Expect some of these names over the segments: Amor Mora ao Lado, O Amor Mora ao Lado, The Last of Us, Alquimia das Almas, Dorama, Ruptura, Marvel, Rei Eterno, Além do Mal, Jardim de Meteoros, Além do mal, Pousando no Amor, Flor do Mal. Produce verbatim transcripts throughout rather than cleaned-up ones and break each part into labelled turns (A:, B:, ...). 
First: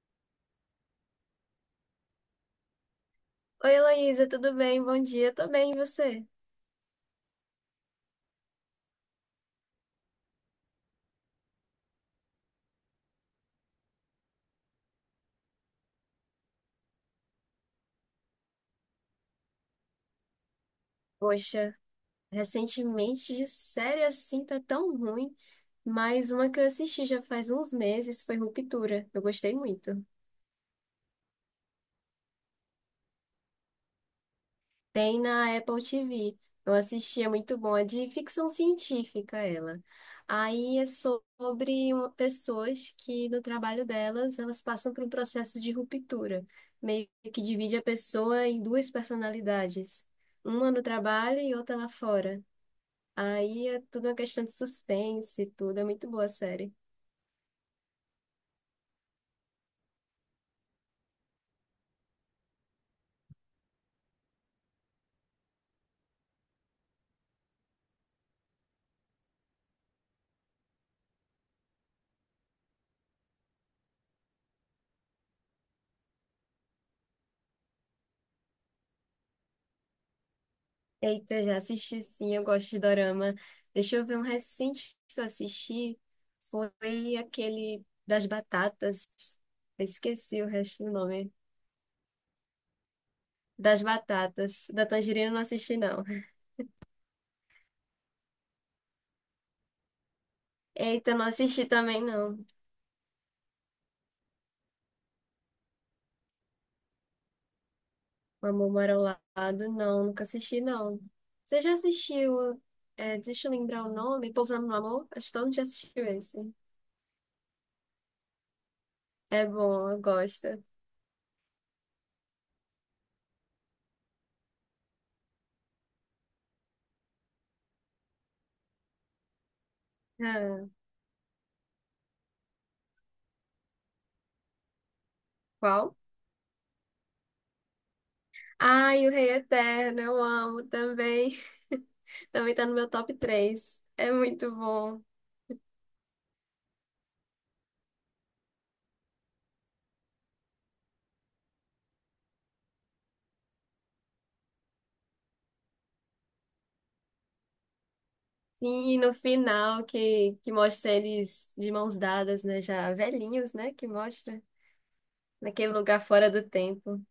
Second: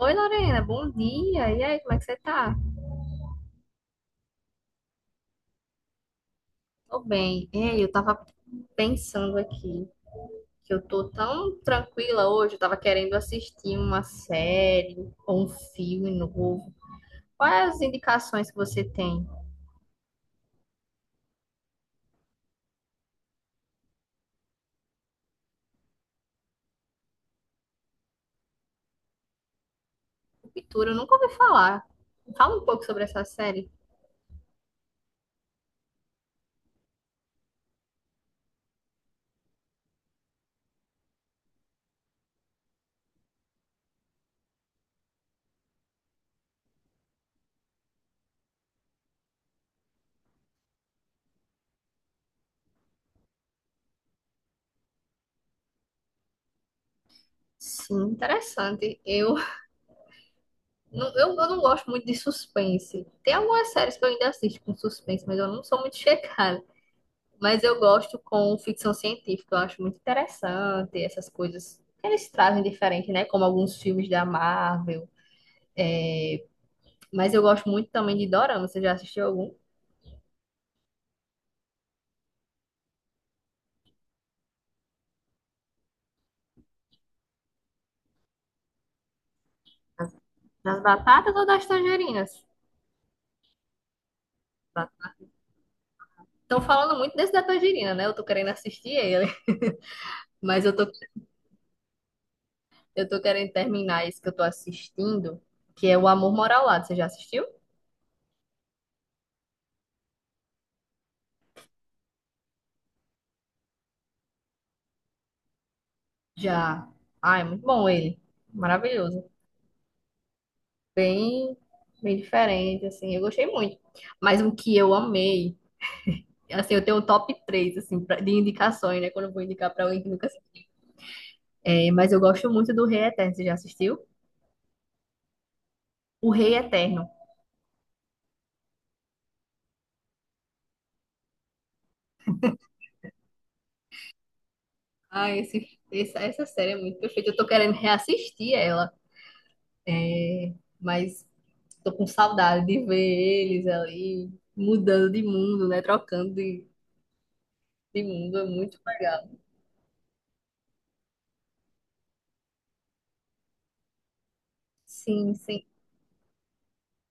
A: Oi, Lorena, bom dia. E aí, como é que você tá?
B: Oi, Heloísa, tudo bem? Bom dia, tô bem, e você?
A: Tô bem. Ei, eu tava pensando aqui que eu tô tão tranquila hoje, eu tava querendo assistir uma série ou um filme novo. Quais as indicações que você tem?
B: Poxa, recentemente de série assim tá tão ruim, mas uma que eu assisti já faz uns meses foi Ruptura. Eu gostei muito.
A: Ruptura, eu nunca ouvi falar. Fala um pouco sobre essa série.
B: Tem na Apple T V. Eu assisti, é muito bom, é de ficção científica ela. Aí é sobre uma- pessoas que no trabalho delas, elas passam por um processo de ruptura, meio que divide a pessoa em duas personalidades. Uma no trabalho e outra lá fora. Aí é tudo uma questão de suspense e tudo. É muito boa a série.
A: Sim, interessante. Eu não, eu, eu não gosto muito de suspense. Tem algumas séries que eu ainda assisto com suspense, mas eu não sou muito chegada. Mas eu gosto com ficção científica, eu acho muito interessante essas coisas que eles trazem diferente, né? Como alguns filmes da Marvel. Mas eu gosto muito também de Dorama. Você já assistiu algum?
B: Eita, já assisti sim, eu gosto de dorama. Deixa eu ver um recente que eu assisti. Foi aquele das batatas. Eu
A: Das
B: esqueci o
A: das
B: resto do nome.
A: batatas ou das tangerinas?
B: Das batatas. Da tangerina eu não assisti, não.
A: Estão falando muito desse da tangerina, né? Eu tô querendo assistir ele. Mas eu tô,
B: Eita, eu não assisti também, não.
A: eu tô querendo terminar esse que eu tô assistindo, que é O Amor Mora ao Lado. Você já assistiu?
B: O Amor Mora ao Lado, não. Nunca assisti, não. Você já assistiu? É, deixa eu lembrar o nome. Pousando no Amor? Acho que todo mundo já assistiu esse.
A: Já. Ah, é muito bom ele. Maravilhoso.
B: É bom, eu gosto.
A: Bem, bem diferente, assim. Eu gostei muito. Mas um que eu amei. Assim, eu tenho o top três assim, pra- de indicações, né? Quando eu vou indicar pra alguém que nunca
B: Ah,
A: assistiu. É, mas eu gosto muito do Rei Eterno. Você já assistiu?
B: qual?
A: O Rei Eterno.
B: Ai, o Rei Eterno, eu amo também. Também tá no meu top três. É muito bom.
A: Ah, esse, essa, essa série é muito perfeita. Eu tô querendo reassistir ela, mas tô com saudade de ver eles ali mudando de mundo, né? Trocando de, de mundo. É muito
B: Sim, e no
A: legal.
B: final que, que mostra eles de mãos dadas, né? Já velhinhos, né? Que mostra
A: Sim, sim.
B: naquele lugar fora do tempo.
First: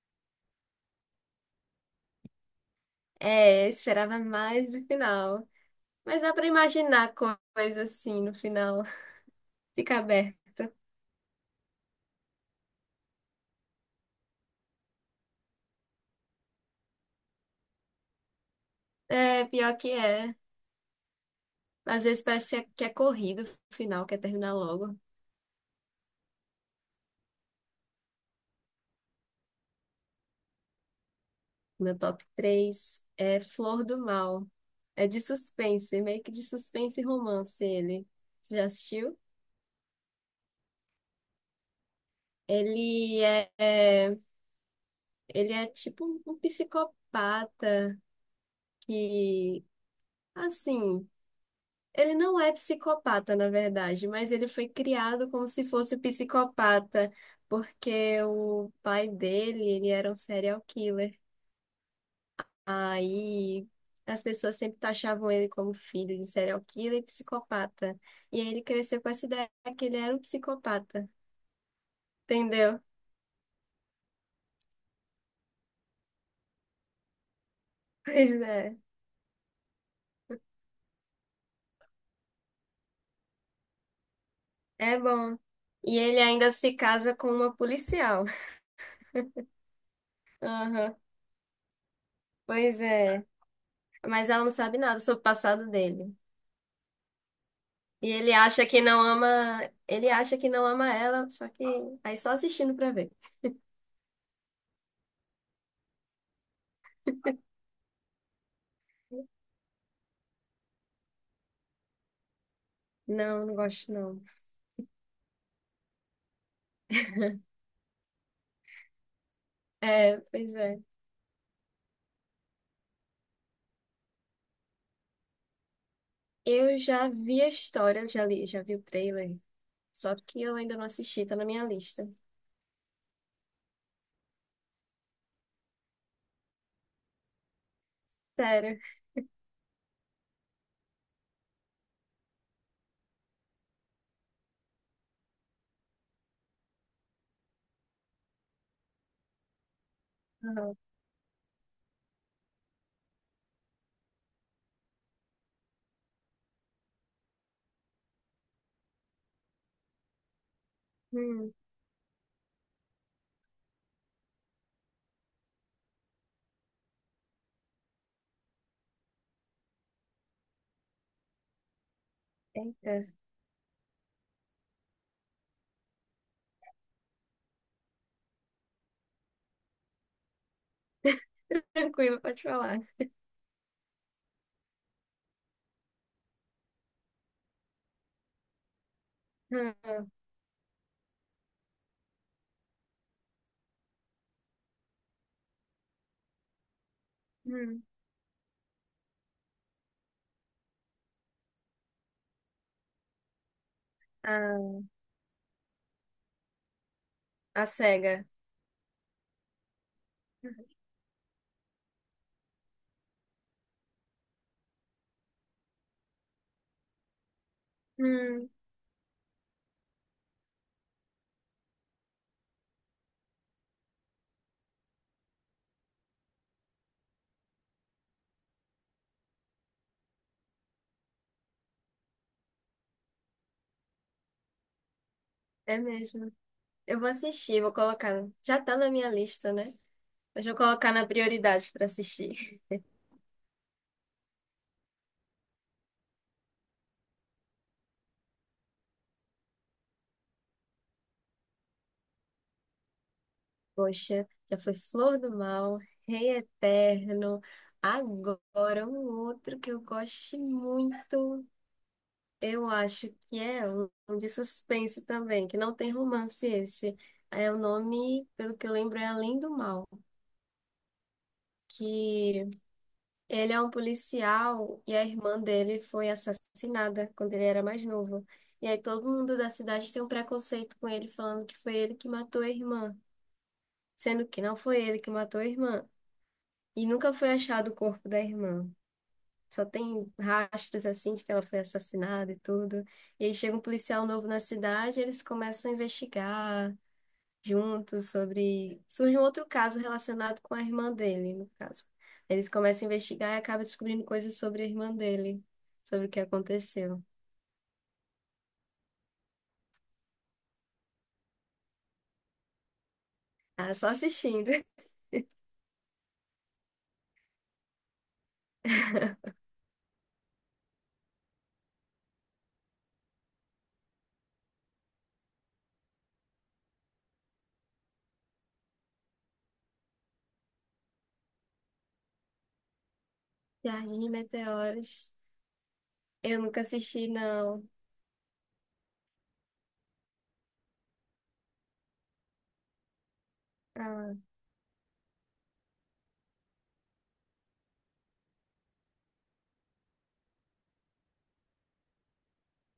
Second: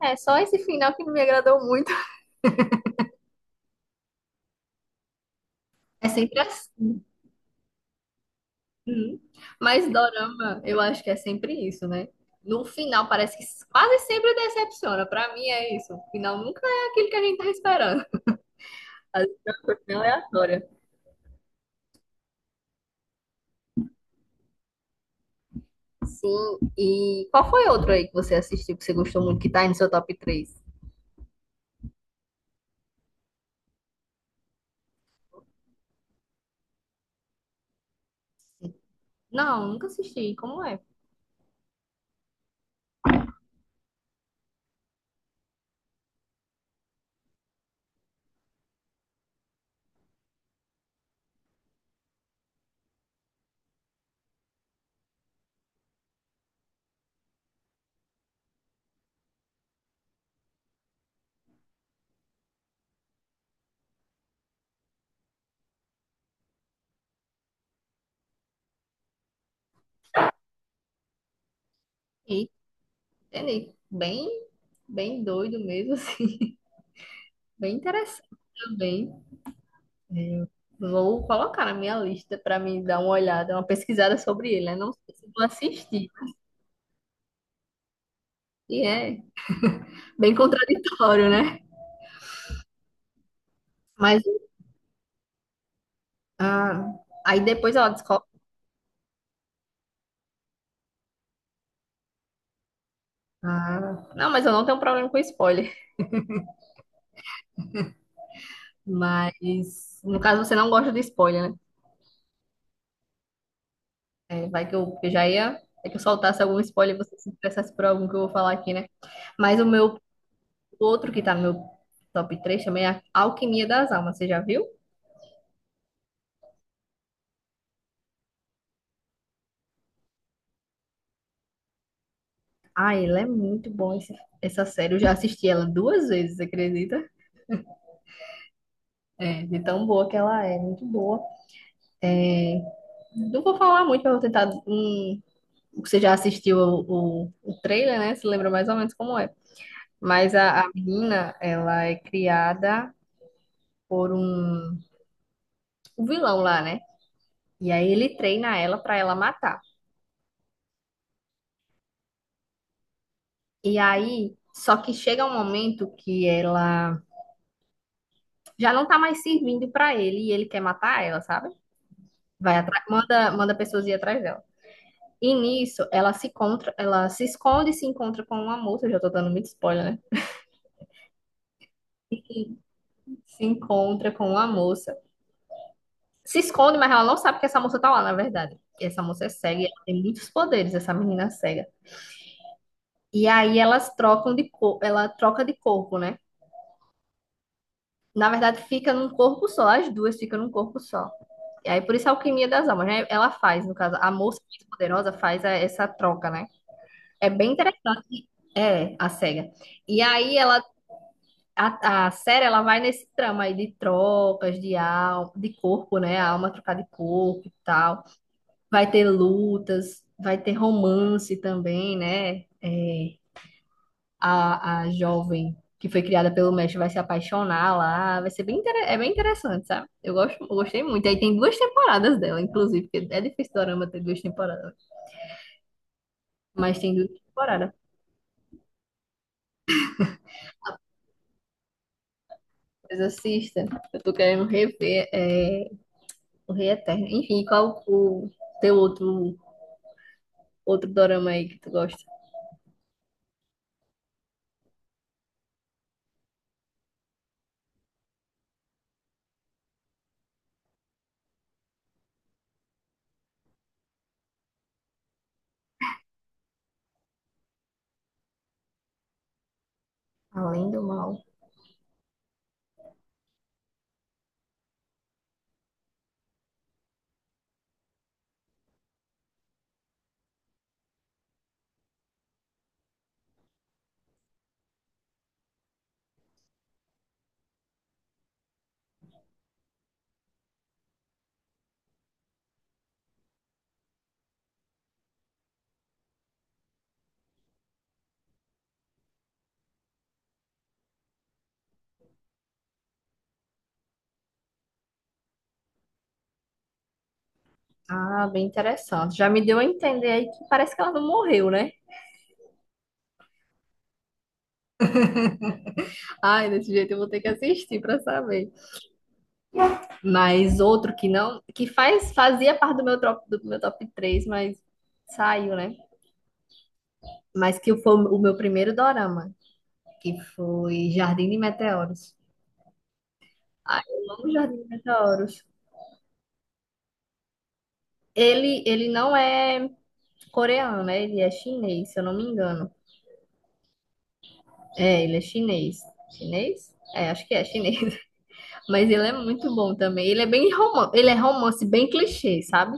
A: É só esse final que não me agradou muito.
B: É, eu esperava mais do final.
A: É
B: Mas dá
A: sempre
B: pra
A: assim.
B: imaginar co- coisa assim no final.
A: Uhum. Mas
B: Fica
A: dorama,
B: aberto.
A: eu acho que é sempre isso, né? No final parece que quase sempre decepciona. Pra mim é isso. O final nunca é aquilo que a gente tá esperando. Às vezes
B: É,
A: é uma
B: pior que
A: coisa
B: é.
A: aleatória.
B: Às vezes parece que é corrido o final, quer terminar logo.
A: Sim. E qual foi outro aí que você assistiu que você gostou muito que tá aí no seu top três?
B: Meu top três é Flor do Mal. É de suspense, é meio que de suspense e romance ele. Você já assistiu?
A: Não, nunca assisti. Como é?
B: Ele é, é- ele é tipo um um psicopata que, assim, ele não é psicopata, na verdade, mas ele foi criado como se fosse psicopata, porque o pai dele, ele era um serial killer. Aí as pessoas sempre taxavam ele como filho de serial killer e psicopata. E aí ele cresceu com essa ideia que ele era um psicopata,
A: E
B: entendeu?
A: entendi. Bem, bem doido mesmo, assim. Bem interessante
B: Pois é,
A: também. É, vou colocar na minha lista pra mim dar uma olhada, uma pesquisada sobre ele, né? Não
B: é
A: sei se
B: bom.
A: vou
B: E
A: assistir.
B: ele ainda se casa com uma policial.
A: E é bem
B: Aham,
A: contraditório, né?
B: pois é.
A: Mas
B: Mas ela não sabe nada sobre o passado dele.
A: ah, aí depois ela
B: E
A: descobre.
B: ele acha que não ama, ele acha que não ama ela, só que aí só assistindo pra ver.
A: Ah, não, mas eu não tenho problema com spoiler. Mas no caso você não gosta de spoiler, né?
B: Não, não gosto não.
A: É, vai que eu, que eu já ia. É que eu soltasse algum spoiler e você se interessasse por algum que eu vou falar aqui, né? Mas o meu
B: É, pois é.
A: o outro que tá no meu top três também é Alquimia das Almas. Você já viu?
B: Eu já vi a história, já li, já vi o trailer, só que eu ainda não assisti, tá na minha lista.
A: Ah, ele é muito bom esse- essa série. Eu já assisti ela duas vezes, você acredita?
B: Sério.
A: É, de tão boa que ela é, muito boa. É, não vou falar muito, eu vou tentar hum, você já assistiu o, o, o trailer, né? Se lembra mais ou menos como é. Mas a, a
B: Aham.
A: menina, ela é criada por um, um vilão lá, né? E aí ele treina ela pra ela matar.
B: Hum,
A: E aí, só que chega um momento que ela já não tá mais servindo pra ele e ele quer matar ela, sabe? Vai atrás,
B: eita.
A: manda, manda pessoas ir atrás dela. E nisso, ela se encontra, ela se esconde e se encontra com uma moça. Eu já tô dando muito spoiler, né?
B: Tranquilo, pode falar.
A: Se encontra com uma moça se esconde, mas ela não sabe que essa moça tá lá, na verdade. E essa moça é cega, e ela tem
B: Hum,
A: muitos poderes, essa menina é cega. E aí elas trocam de cor, ela troca de corpo, né?
B: hum.
A: Na verdade, fica num corpo só, as duas ficam num corpo só. E aí, por isso a alquimia das almas, né? Ela faz, no caso, a moça mais
B: Ah,
A: poderosa faz a- essa troca, né? É bem
B: a cega.
A: interessante. É, a cega. E aí ela, a, a série, ela vai nesse trama aí de trocas, de alma, de corpo, né? A alma trocar de corpo e tal.
B: Hum.
A: Vai ter lutas, vai ter romance também, né? É, a, a jovem que foi criada pelo mestre vai se apaixonar lá. Vai ser bem, inter- é bem interessante, sabe? Eu gosto, eu gostei muito. Aí tem duas temporadas dela, inclusive, porque é difícil Dorama ter duas temporadas.
B: É mesmo.
A: Mas tem
B: Eu
A: duas
B: vou assistir,
A: temporadas.
B: vou colocar. Já tá na minha lista, né? Mas vou colocar na prioridade para assistir.
A: Mas assista. Eu tô querendo rever é, o Rei Eterno. Enfim, qual o teu outro, outro dorama aí que tu gosta?
B: Poxa, já foi Flor do Mal, Rei Eterno. Agora um outro que eu gosto muito. Eu acho que é um um de suspense também, que não tem romance esse. É o nome, pelo que eu lembro, é Além do Mal,
A: Além do mal.
B: que ele é um policial e a irmã dele foi assassinada quando ele era mais novo. E aí todo mundo da cidade tem um preconceito com ele, falando que foi ele que matou a irmã, sendo que não foi ele que matou a irmã. E nunca foi achado o corpo da irmã. Só tem rastros assim de que ela foi assassinada e tudo. E aí chega um policial novo na cidade, eles começam a investigar juntos sobre. Surge um outro caso relacionado com a irmã dele, no caso. Eles começam a investigar e acabam descobrindo coisas sobre a irmã dele, sobre o que aconteceu.
A: Ah, bem interessante. Já me deu a entender aí que parece que ela não morreu, né?
B: Ah, só assistindo.
A: Ai, desse jeito eu vou ter que assistir pra saber. Mas outro que não, que faz, fazia parte do meu top, do meu top três mas saiu, né? Mas que foi o meu primeiro dorama, que foi Jardim de Meteoros. Ai,
B: Jardim de
A: eu amo Jardim de
B: Meteoros.
A: Meteoros.
B: Eu nunca assisti, não.
A: Ele, ele não é coreano, né? Ele é chinês, se eu não me engano.
B: Ah,
A: É, ele é chinês. Chinês? É, acho que é chinês. Mas ele é muito bom também. Ele é bem romance, ele é romance bem clichê, sabe?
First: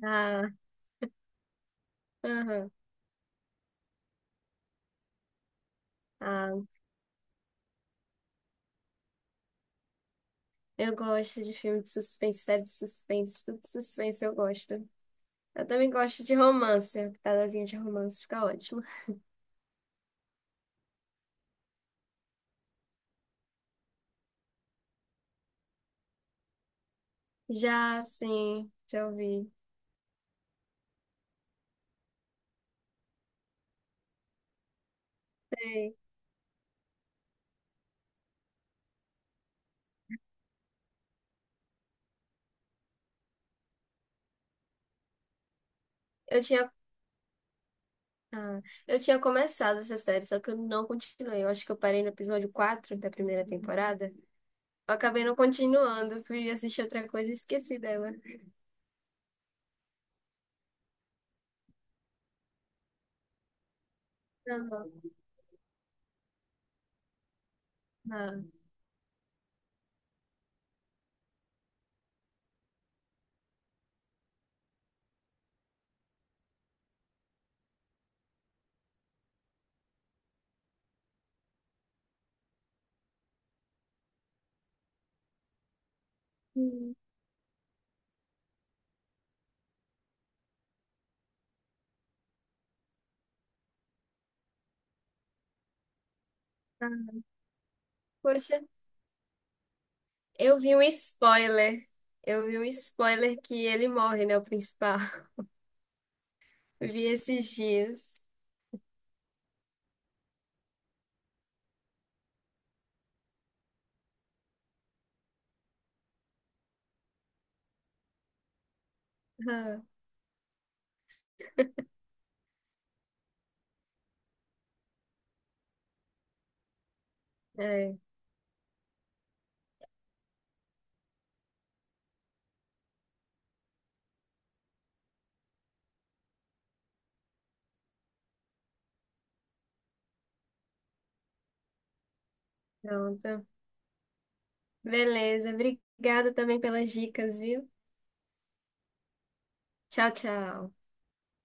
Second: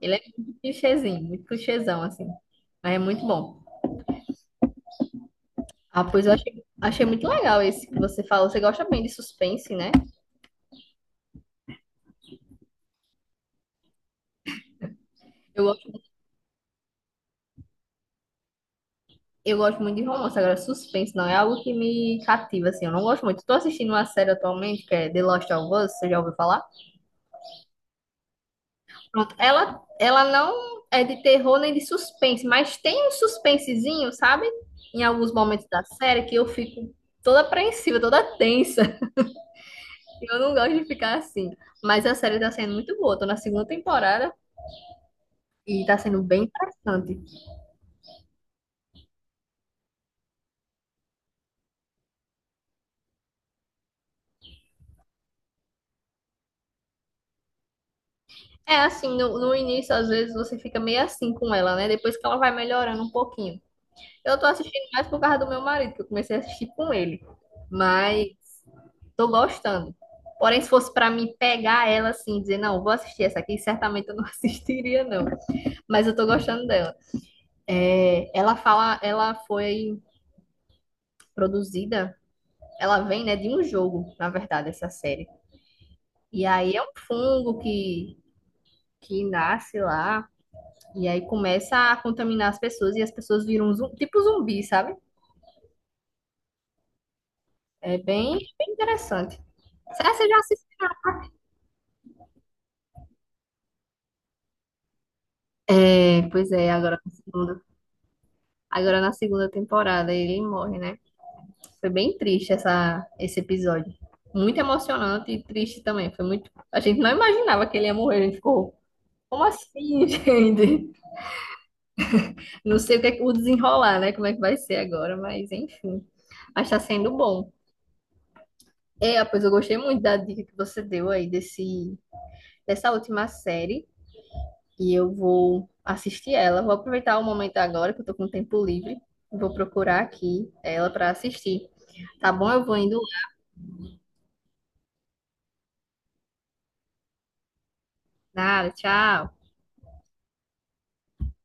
A: Ele é
B: ah,
A: muito clichêzinho, muito clichêzão, assim.
B: aham,
A: Mas é muito bom. Ah, pois eu achei,
B: ah.
A: achei muito legal esse que você falou. Você gosta bem de suspense, né?
B: Eu gosto de filme de suspense, série de suspense, tudo de suspense eu gosto.
A: Eu
B: Eu
A: gosto,
B: também gosto de romance, pedazinho de romance fica ótimo.
A: eu gosto muito de romance. Agora, suspense não é algo que me cativa, assim. Eu não gosto muito. Tô assistindo uma série atualmente que é The Last of Us, você já ouviu falar?
B: Já, sim, já
A: Pronto.
B: ouvi.
A: Ela, ela não é de terror nem de suspense, mas tem um suspensezinho, sabe? Em alguns momentos da
B: Sei.
A: série que eu fico toda apreensiva, toda tensa. Eu não gosto de ficar assim. Mas a série tá sendo muito boa. Tô na segunda temporada e tá sendo
B: Eu
A: bem
B: tinha
A: interessante.
B: Ah, eu tinha começado essa série, só que eu não continuei. Eu acho que eu parei no episódio quatro da primeira temporada. Eu acabei não continuando, fui assistir outra coisa e esqueci dela.
A: É assim, no, no início, às vezes, você fica meio assim com ela, né? Depois que ela vai melhorando um pouquinho. Eu tô
B: Não,
A: assistindo
B: não,
A: mais por causa do meu marido, que eu comecei a assistir com ele. Mas
B: não.
A: tô gostando. Porém, se fosse pra mim pegar ela assim, dizer, não, vou assistir essa aqui, certamente eu não assistiria, não. Mas eu tô gostando dela. É, ela fala, ela foi produzida, ela vem, né, de um jogo, na verdade, essa série. E aí é um
B: Hum,
A: fungo que, que nasce lá, e aí começa a contaminar as pessoas, e as pessoas viram um zum- tipo zumbi, sabe?
B: ah,
A: É bem,
B: poxa,
A: bem interessante. Será que você já
B: eu
A: assistiu?
B: vi um spoiler. Eu vi um spoiler que ele morre, né? O principal.
A: É, pois é, agora
B: Vi
A: na
B: esses
A: segunda,
B: dias.
A: agora na segunda temporada ele morre, né? Foi bem triste essa, esse episódio. Muito emocionante e triste também. Foi muito. A gente não imaginava que ele ia morrer. A gente ficou, como
B: Ah,
A: assim, gente? Não sei o que é que- o desenrolar, né? Como é que vai ser agora, mas enfim. Mas tá sendo bom.
B: é,
A: É, pois eu gostei muito da dica que você deu aí desse, dessa última série. E eu vou assistir ela. Vou aproveitar o momento agora que eu tô com tempo livre. Vou procurar aqui ela pra assistir. Tá bom? Eu vou indo.
B: pronto. Beleza, obrigada também pelas dicas, viu?
A: Nada, tchau.
B: Tchau, tchau.